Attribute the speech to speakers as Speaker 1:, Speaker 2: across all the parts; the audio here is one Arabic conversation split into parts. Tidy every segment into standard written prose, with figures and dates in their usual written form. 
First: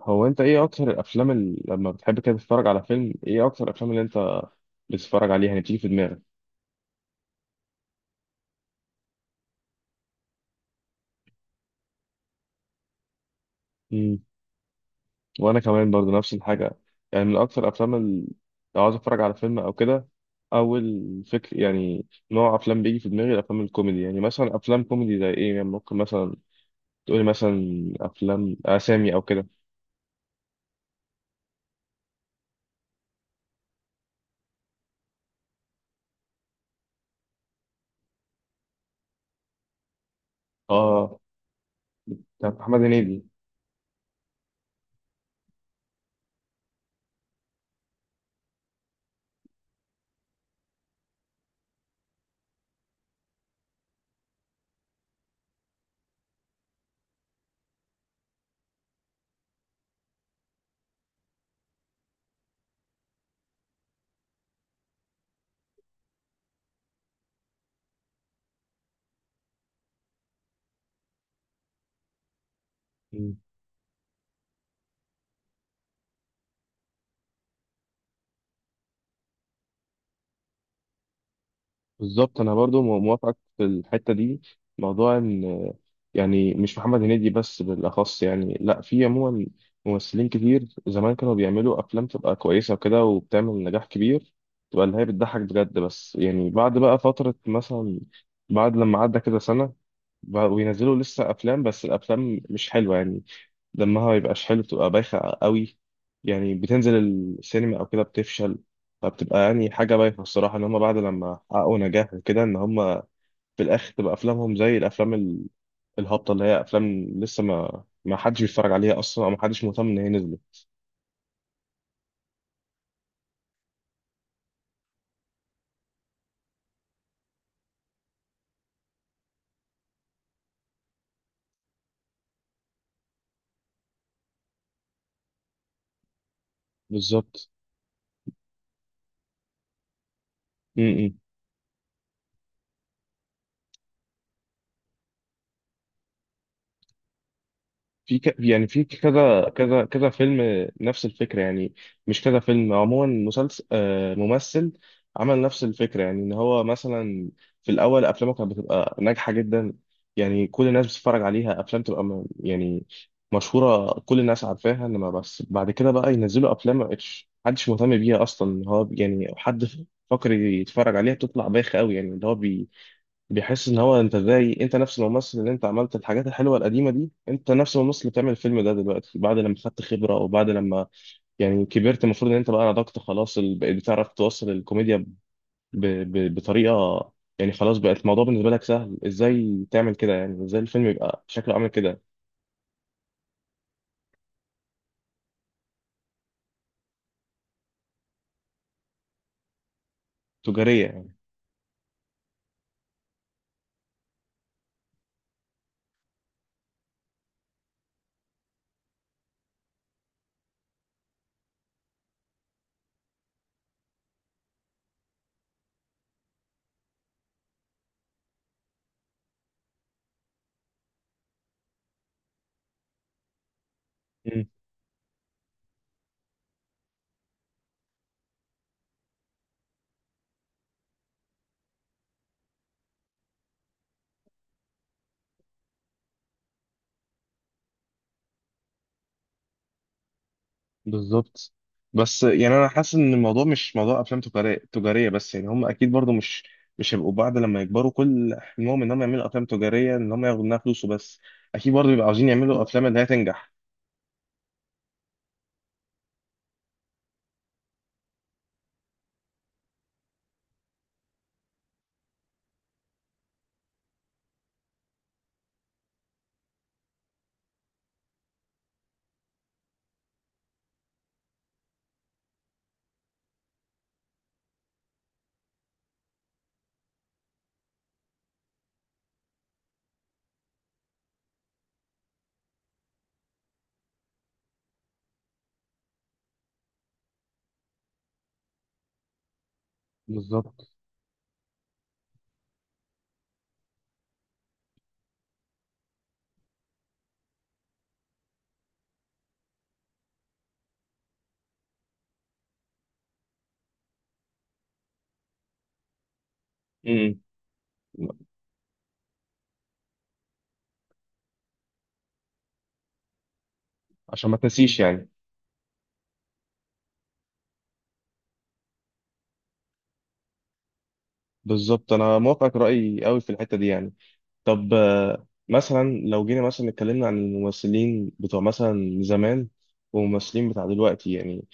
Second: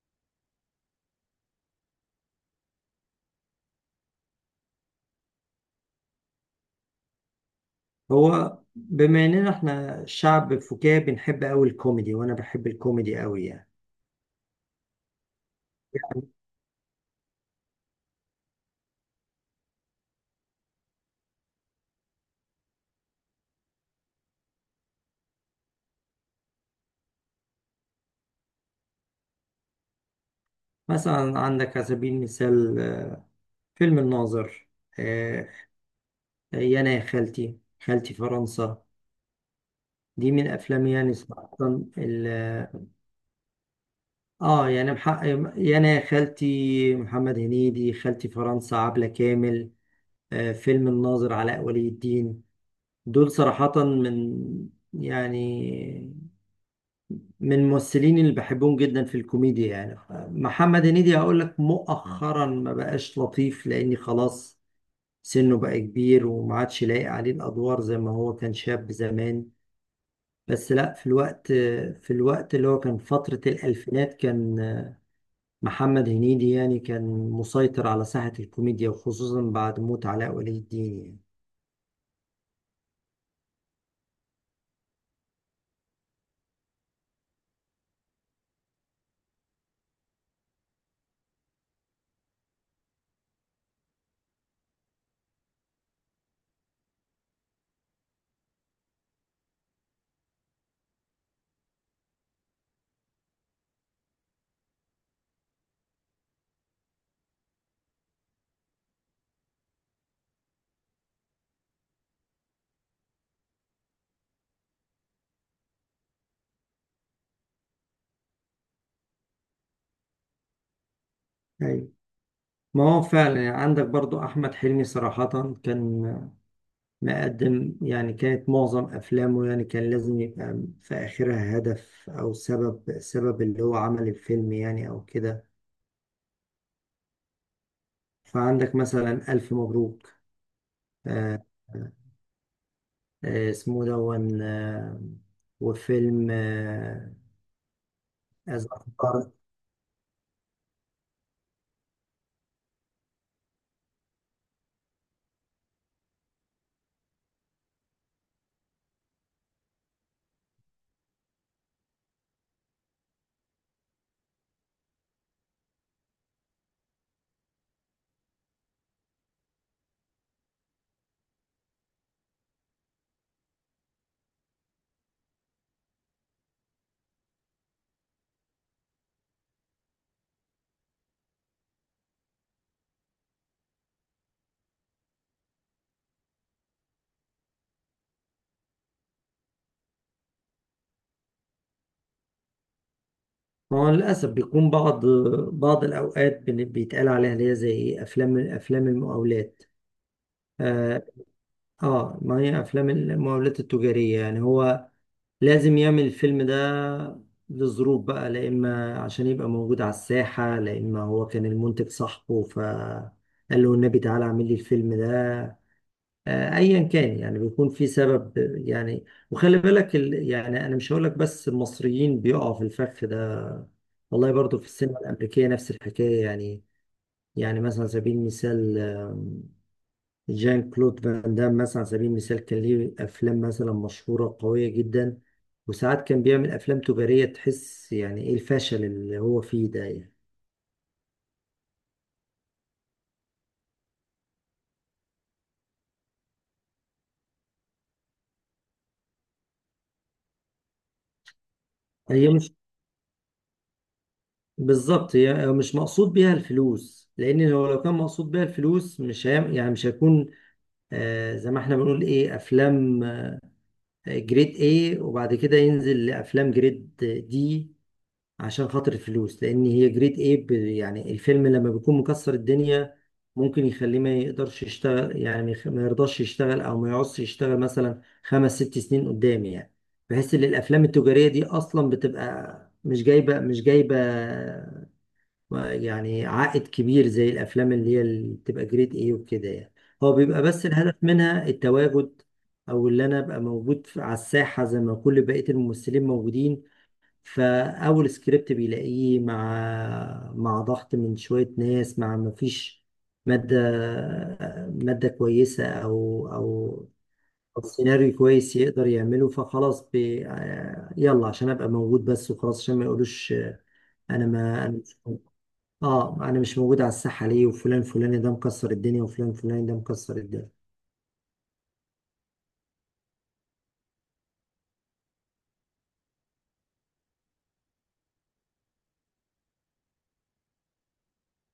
Speaker 1: هو انت ايه اكتر الافلام اللي لما بتحب كده تتفرج على فيلم؟ ايه اكتر الافلام اللي انت بتتفرج عليها يعني بتيجي في دماغك؟
Speaker 2: هو بما اننا احنا شعب فكاهي بنحب قوي الكوميدي، وانا بحب الكوميدي قوي. يعني
Speaker 1: امم وانا كمان برضو نفس الحاجه. يعني من اكتر الافلام اللي لو عاوز اتفرج على فيلم او كده اول فكر يعني نوع افلام بيجي في دماغي الافلام الكوميدي. يعني مثلا افلام كوميدي زي ايه؟ يعني ممكن مثلا تقولي مثلا افلام اسامي او كده.
Speaker 2: مثلا عندك على سبيل المثال، فيلم الناظر، آه، يا انا يا خالتي، خالتي فرنسا. دي من افلامي يعني
Speaker 1: اه،
Speaker 2: صراحة.
Speaker 1: بتاعت محمد
Speaker 2: ال-
Speaker 1: هنيدي.
Speaker 2: اه يعني محقق، يا انا يا خالتي محمد هنيدي، خالتي فرنسا عبلة كامل، فيلم الناظر علاء ولي الدين. دول صراحة من، يعني، من الممثلين اللي بحبهم جدا في الكوميديا يعني. محمد هنيدي هقول لك مؤخرا ما بقاش لطيف لاني خلاص سنه بقى كبير وما عادش لايق عليه الادوار زي ما هو كان شاب زمان. بس لا، في الوقت اللي هو كان فترة الألفينات، كان محمد هنيدي يعني كان مسيطر على ساحة الكوميديا، وخصوصا بعد موت علاء ولي الدين.
Speaker 1: بالظبط، انا برضو موافقك في الحته دي. موضوع ان يعني مش محمد هنيدي بس بالاخص، يعني لا في عموما ممثلين كتير زمان كانوا بيعملوا افلام تبقى كويسه وكده وبتعمل نجاح كبير، تبقى اللي هي بتضحك بجد. بس يعني بعد بقى فتره، مثلا بعد لما عدى كده سنه، بقوا ينزلوا لسه افلام بس الافلام مش حلوه يعني. دمها ما بيبقاش حلو، بتبقى بايخة قوي يعني. بتنزل السينما أو كده بتفشل. فبتبقى يعني حاجة بايخة الصراحة، إن هما بعد لما حققوا نجاح وكده إن هما في الآخر تبقى أفلامهم زي الأفلام الهابطة، اللي هي أفلام لسه ما حدش بيتفرج عليها أصلا أو ما حدش مهتم إن هي نزلت.
Speaker 2: يعني أيوة. ما هو فعلا يعني عندك برضو أحمد حلمي، صراحة كان مقدم، يعني كانت معظم أفلامه يعني كان لازم يبقى في آخرها هدف أو سبب، اللي هو عمل الفيلم يعني أو كده.
Speaker 1: بالظبط.
Speaker 2: فعندك مثلا ألف مبروك،
Speaker 1: م- م.
Speaker 2: آه، اسمه دون، وفيلم،
Speaker 1: في يعني في
Speaker 2: أذكر.
Speaker 1: كذا فيلم نفس الفكرة يعني. مش كذا فيلم، عموما مسلسل آه، ممثل عمل نفس الفكرة، يعني ان هو مثلا في الاول افلامه كانت بتبقى ناجحة جدا. يعني كل الناس بتتفرج عليها، افلام تبقى يعني مشهورة كل الناس عارفاها. انما بس بعد كده بقى ينزلوا افلام ما بقتش، محدش مهتم بيها اصلا إن هو يعني حد فاكر يتفرج عليها. بتطلع بايخة قوي يعني، اللي هو بيحس ان هو انت زي انت نفس الممثل اللي انت عملت الحاجات الحلوه القديمه دي، انت نفس الممثل اللي بتعمل الفيلم ده دلوقتي بعد لما خدت خبره او بعد لما يعني كبرت، المفروض ان انت بقى نضجت خلاص بقيت بتعرف توصل الكوميديا بطريقه. يعني خلاص بقت الموضوع بالنسبه لك سهل، ازاي تعمل كده يعني، ازاي الفيلم يبقى شكله عامل كده.
Speaker 2: هو للأسف بيكون بعض الأوقات بيتقال عليها اللي هي زي إيه، أفلام، أفلام المقاولات.
Speaker 1: تجاريه
Speaker 2: آه,
Speaker 1: يعني.
Speaker 2: ما هي أفلام المقاولات التجارية، يعني هو لازم يعمل الفيلم ده لظروف بقى، لا إما عشان يبقى موجود على الساحة، لا إما هو كان المنتج صاحبه فقال له النبي تعالى اعمل لي الفيلم ده. أيا كان، يعني بيكون في سبب يعني. وخلي بالك يعني أنا مش هقولك بس المصريين بيقعوا في الفخ ده، والله برضو في السينما الأمريكية نفس الحكاية يعني. يعني مثلا على سبيل المثال، جان كلود فان دام مثلا على سبيل المثال كان ليه افلام مثلا مشهوره قويه جدا، وساعات كان بيعمل افلام تجاريه تحس يعني ايه الفشل اللي هو فيه ده يعني.
Speaker 1: بالظبط. بس يعني انا حاسس ان الموضوع مش موضوع افلام تجاريه بس. يعني هم اكيد برضو مش هيبقوا بعد لما يكبروا كل حلمهم ان هم يعملوا افلام تجاريه، ان هم ياخدوا منها فلوس وبس. اكيد برضو بيبقوا عاوزين
Speaker 2: هي مش
Speaker 1: يعملوا افلام اللي هي تنجح.
Speaker 2: بالظبط هي مش مقصود بيها الفلوس، لان هو لو كان مقصود بيها الفلوس مش هيعمل، يعني مش هيكون، آه زي ما احنا بنقول ايه، افلام، جريد ايه، وبعد كده ينزل لافلام جريد دي عشان خاطر الفلوس. لان هي جريد ايه يعني الفيلم لما بيكون مكسر الدنيا ممكن يخليه ما يقدرش يشتغل، يعني ما يرضاش يشتغل او ما يعوزش يشتغل مثلا خمس ست سنين قدام يعني، بحيث ان الافلام التجارية دي اصلا بتبقى مش جايبة يعني عائد كبير زي الافلام اللي هي اللي بتبقى جريد ايه وكده يعني. هو بيبقى بس
Speaker 1: بالظبط.
Speaker 2: الهدف منها التواجد، او اللي انا ابقى موجود على الساحة زي ما كل بقية الممثلين موجودين. فأول سكريبت بيلاقيه مع ضغط من شوية ناس، مع مفيش مادة، كويسة، أو
Speaker 1: امم.
Speaker 2: أو سيناريو كويس يقدر يعمله، فخلاص بي... آه، يلا عشان أبقى موجود بس وخلاص، عشان ما يقولوش، أنا،
Speaker 1: عشان ما
Speaker 2: ما أنا
Speaker 1: تنسيش
Speaker 2: مش
Speaker 1: يعني.
Speaker 2: موجود. آه، أنا مش موجود على الساحة ليه، وفلان فلاني ده مكسر الدنيا، وفلان فلاني ده مكسر الدنيا.
Speaker 1: بالظبط، انا موافقك رايي قوي في الحته دي يعني. طب آه، مثلا لو جينا مثلا اتكلمنا عن الممثلين بتوع مثلا زمان والممثلين بتاع دلوقتي يعني.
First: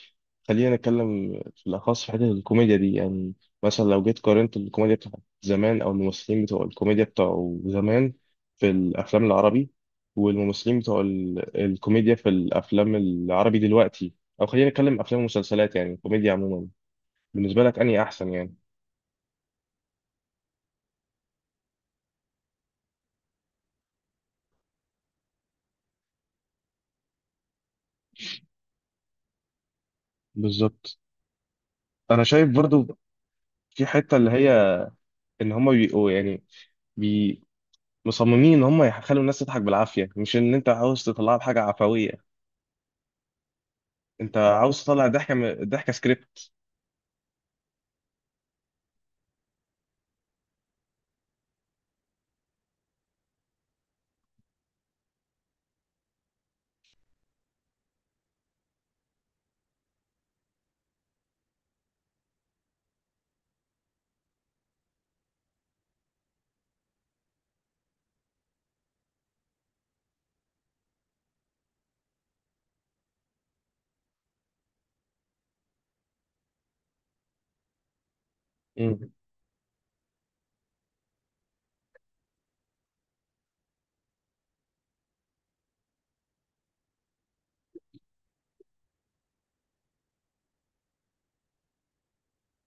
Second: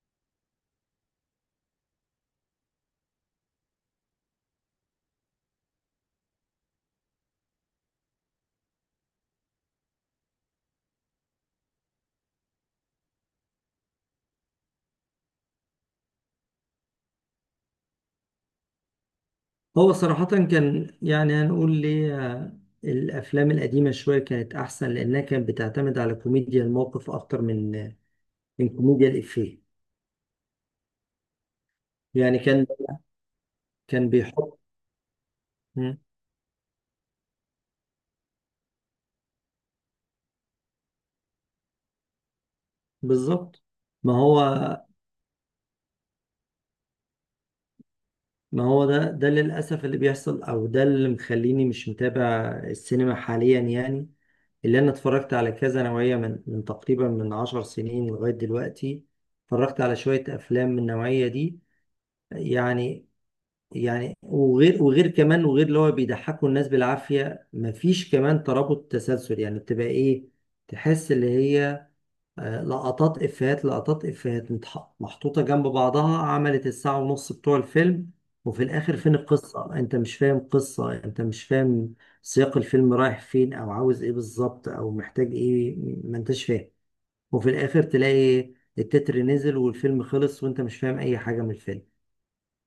Speaker 1: خلينا نتكلم في الأخص في حتة الكوميديا دي يعني. مثلا لو جيت قارنت الكوميديا بتاعت زمان أو الممثلين بتوع الكوميديا بتوع زمان في الأفلام العربي، والممثلين بتوع الكوميديا في الأفلام العربي دلوقتي، أو خلينا نتكلم أفلام ومسلسلات يعني الكوميديا عموما، بالنسبة لك أنهي أحسن يعني؟
Speaker 2: هو صراحة كان، يعني هنقول ليه، الأفلام القديمة شوية كانت أحسن لأنها كانت بتعتمد على كوميديا الموقف أكتر من، من كوميديا الإفيه.
Speaker 1: بالظبط. أنا
Speaker 2: يعني
Speaker 1: شايف
Speaker 2: كان،
Speaker 1: برضو في حتة اللي هي
Speaker 2: بيحط.
Speaker 1: إن هما
Speaker 2: مم،
Speaker 1: بيبقوا يعني بي مصممين ان هم يخلوا الناس تضحك بالعافيه، مش ان انت عاوز تطلعها بحاجه عفويه.
Speaker 2: بالظبط. ما
Speaker 1: انت
Speaker 2: هو
Speaker 1: عاوز تطلع ضحكه ضحكه.
Speaker 2: ما هو ده، ده للأسف اللي بيحصل، أو ده اللي مخليني مش متابع السينما حاليا يعني. اللي أنا اتفرجت على كذا نوعية من تقريبا من 10 سنين لغاية دلوقتي، اتفرجت على شوية أفلام من النوعية دي يعني. يعني وغير كمان، وغير اللي هو بيضحكوا الناس بالعافية، مفيش كمان ترابط، تسلسل، يعني بتبقى ايه، تحس اللي هي، لقطات افيهات، محطوطة جنب بعضها، عملت الساعة ونص بتوع الفيلم. وفي الاخر
Speaker 1: مم.
Speaker 2: فين القصة، انت مش فاهم قصة، انت مش فاهم سياق الفيلم رايح فين، او عاوز ايه بالظبط، او محتاج ايه، ما انتش فاهم. وفي الاخر تلاقي التتر نزل والفيلم خلص، وانت مش فاهم اي حاجة من الفيلم.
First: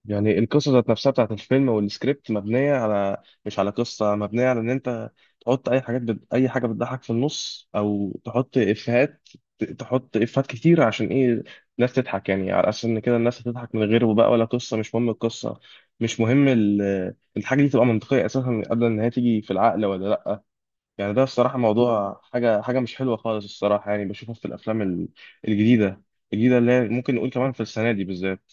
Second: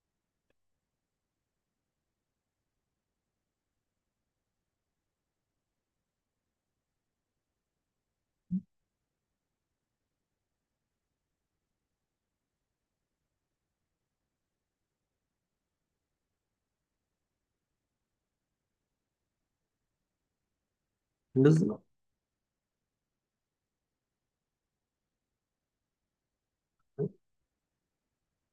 Speaker 1: يعني القصة ذات نفسها بتاعت الفيلم والسكريبت مبنية على، مش على قصة، مبنية على إن أنت تحط أي أي حاجة بتضحك في النص أو تحط إفيهات، تحط إفيهات كتير عشان إيه؟ الناس تضحك، يعني على أساس إن كده الناس هتضحك من غيره بقى، ولا قصة مش مهم القصة، مش مهم الحاجة دي تبقى منطقية أساسا قبل إن هي تيجي في العقل ولا لأ. يعني ده الصراحة
Speaker 2: بالظبط.
Speaker 1: موضوع حاجة، حاجة مش حلوة خالص الصراحة يعني، بشوفها في الأفلام الجديدة. الجديدة اللي هي ممكن نقول كمان في السنة دي بالذات.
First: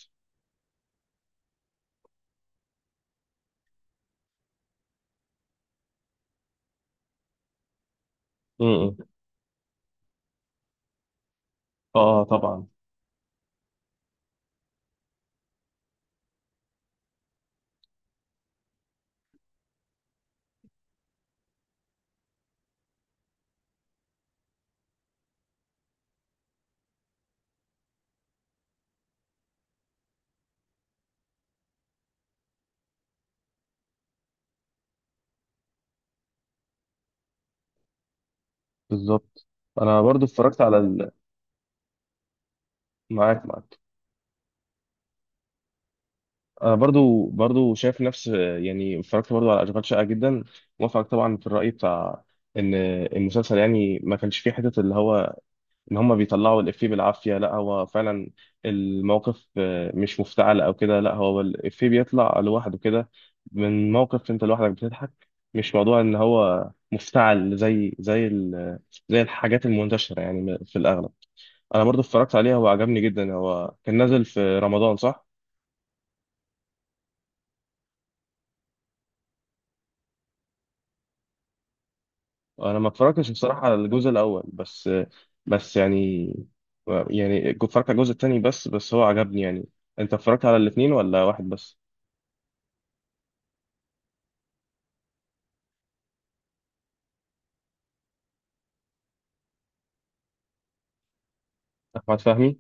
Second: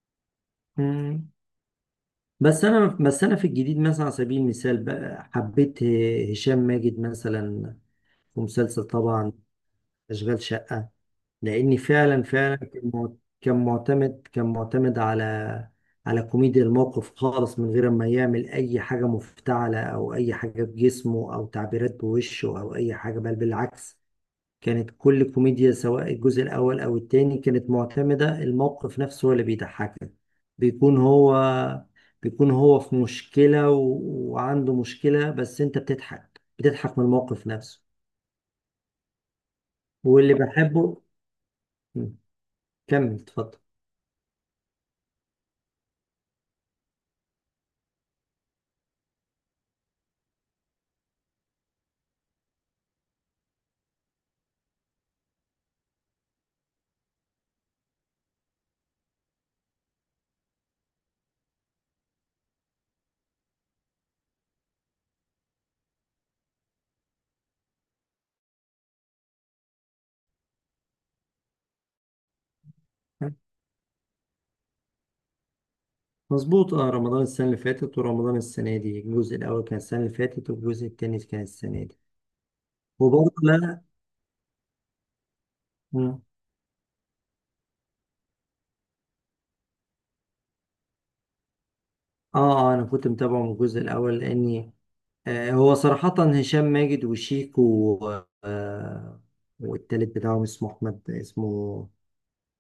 Speaker 2: بس انا في الجديد مثلا على سبيل المثال بقى حبيت هشام ماجد مثلا في مسلسل طبعا اشغال شقة، لاني فعلا،
Speaker 1: اه
Speaker 2: فعلا
Speaker 1: طبعا.
Speaker 2: كان معتمد على، على كوميديا الموقف خالص، من غير ما يعمل اي حاجة مفتعلة او اي حاجة بجسمه او تعبيرات بوشه او اي حاجة، بل بالعكس. كانت كل كوميديا سواء الجزء الأول أو التاني كانت معتمدة الموقف نفسه هو اللي بيضحكك. بيكون هو بيكون هو في مشكلة وعنده مشكلة، بس أنت بتضحك من الموقف نفسه.
Speaker 1: بالظبط، انا برضو
Speaker 2: واللي
Speaker 1: اتفرجت على
Speaker 2: بحبه. م. كمل،
Speaker 1: معاك
Speaker 2: اتفضل.
Speaker 1: معاك. انا برضو شايف نفس، يعني اتفرجت برضو على اشغال شقه جدا. موافقك طبعا في الراي بتاع ان المسلسل يعني ما كانش فيه حته اللي هو ان هم بيطلعوا الافيه بالعافيه، لا هو فعلا الموقف آه، مش مفتعل او كده، لا هو الافيه بيطلع لوحده كده من موقف، انت لوحدك بتضحك. مش موضوع ان هو مفتعل زي زي الحاجات المنتشره يعني في الاغلب. انا برضو اتفرجت عليها وعجبني جدا. هو كان نازل في رمضان صح؟
Speaker 2: مظبوط، اه رمضان السنة اللي فاتت ورمضان السنة دي، الجزء الأول كان السنة اللي فاتت والجزء التاني كان السنة دي.
Speaker 1: انا ما اتفرجتش
Speaker 2: وبرضه
Speaker 1: بصراحه على
Speaker 2: لا.
Speaker 1: الجزء الاول، بس بس
Speaker 2: م.
Speaker 1: يعني يعني اتفرجت على الجزء التاني بس، بس هو عجبني يعني. انت اتفرجت على الاثنين ولا واحد بس؟
Speaker 2: اه اه، أنا كنت متابعه من الجزء الأول لأني، هو صراحة هشام ماجد وشيكو والتالت بتاعهم اسمه أحمد، اسمه،
Speaker 1: احمد فهمي.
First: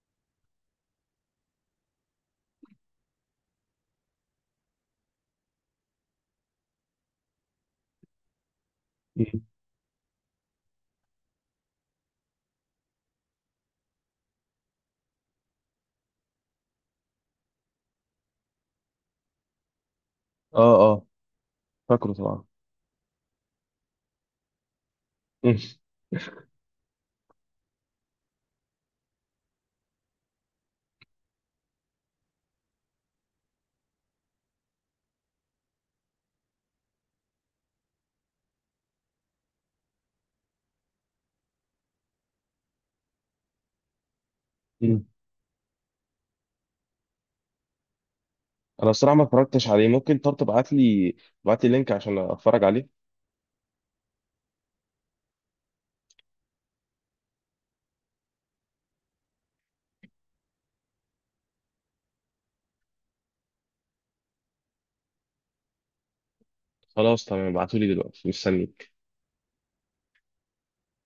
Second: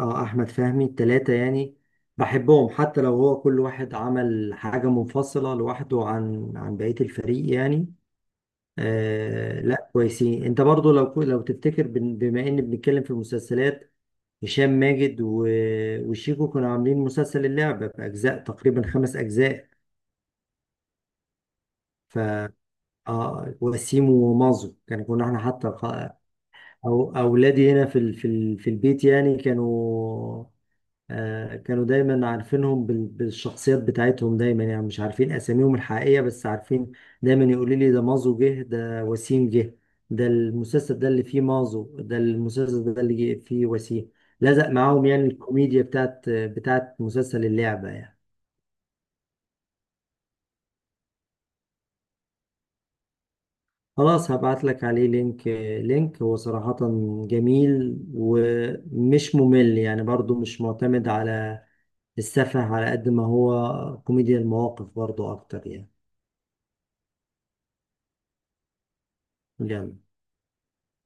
Speaker 2: اه أحمد فهمي. التلاتة يعني بحبهم حتى لو هو كل واحد عمل حاجة منفصلة لوحده عن بقية الفريق يعني.
Speaker 1: مم.
Speaker 2: آه لا كويسين. انت برضو لو تفتكر بما ان بنتكلم في المسلسلات، هشام ماجد وشيكو كانوا عاملين مسلسل اللعبة بأجزاء تقريبا 5 أجزاء.
Speaker 1: اه اه، فاكره
Speaker 2: ف،
Speaker 1: طبعا.
Speaker 2: اه وسيم ومازو كان، كنا احنا
Speaker 1: مم.
Speaker 2: حتى أو أولادي هنا في البيت يعني كانوا، كانوا دايما عارفينهم بالشخصيات بتاعتهم دايما، يعني مش عارفين أساميهم الحقيقية بس عارفين. دايما يقولوا لي ده مازو جه، ده وسيم جه، ده المسلسل ده اللي فيه مازو، ده المسلسل ده اللي جه فيه وسيم. لزق
Speaker 1: مم.
Speaker 2: معاهم يعني الكوميديا بتاعت مسلسل اللعبة يعني.
Speaker 1: انا الصراحه ما اتفرجتش عليه. ممكن طب تبعت لي لينك عشان اتفرج عليه؟
Speaker 2: خلاص هبعت لك عليه لينك، لينك. هو صراحة جميل ومش ممل يعني، برضو مش معتمد على السفه على قد ما هو كوميديا المواقف برضو اكتر يعني.
Speaker 1: خلاص تمام، ابعتولي دلوقتي، مستني.
Speaker 2: يلا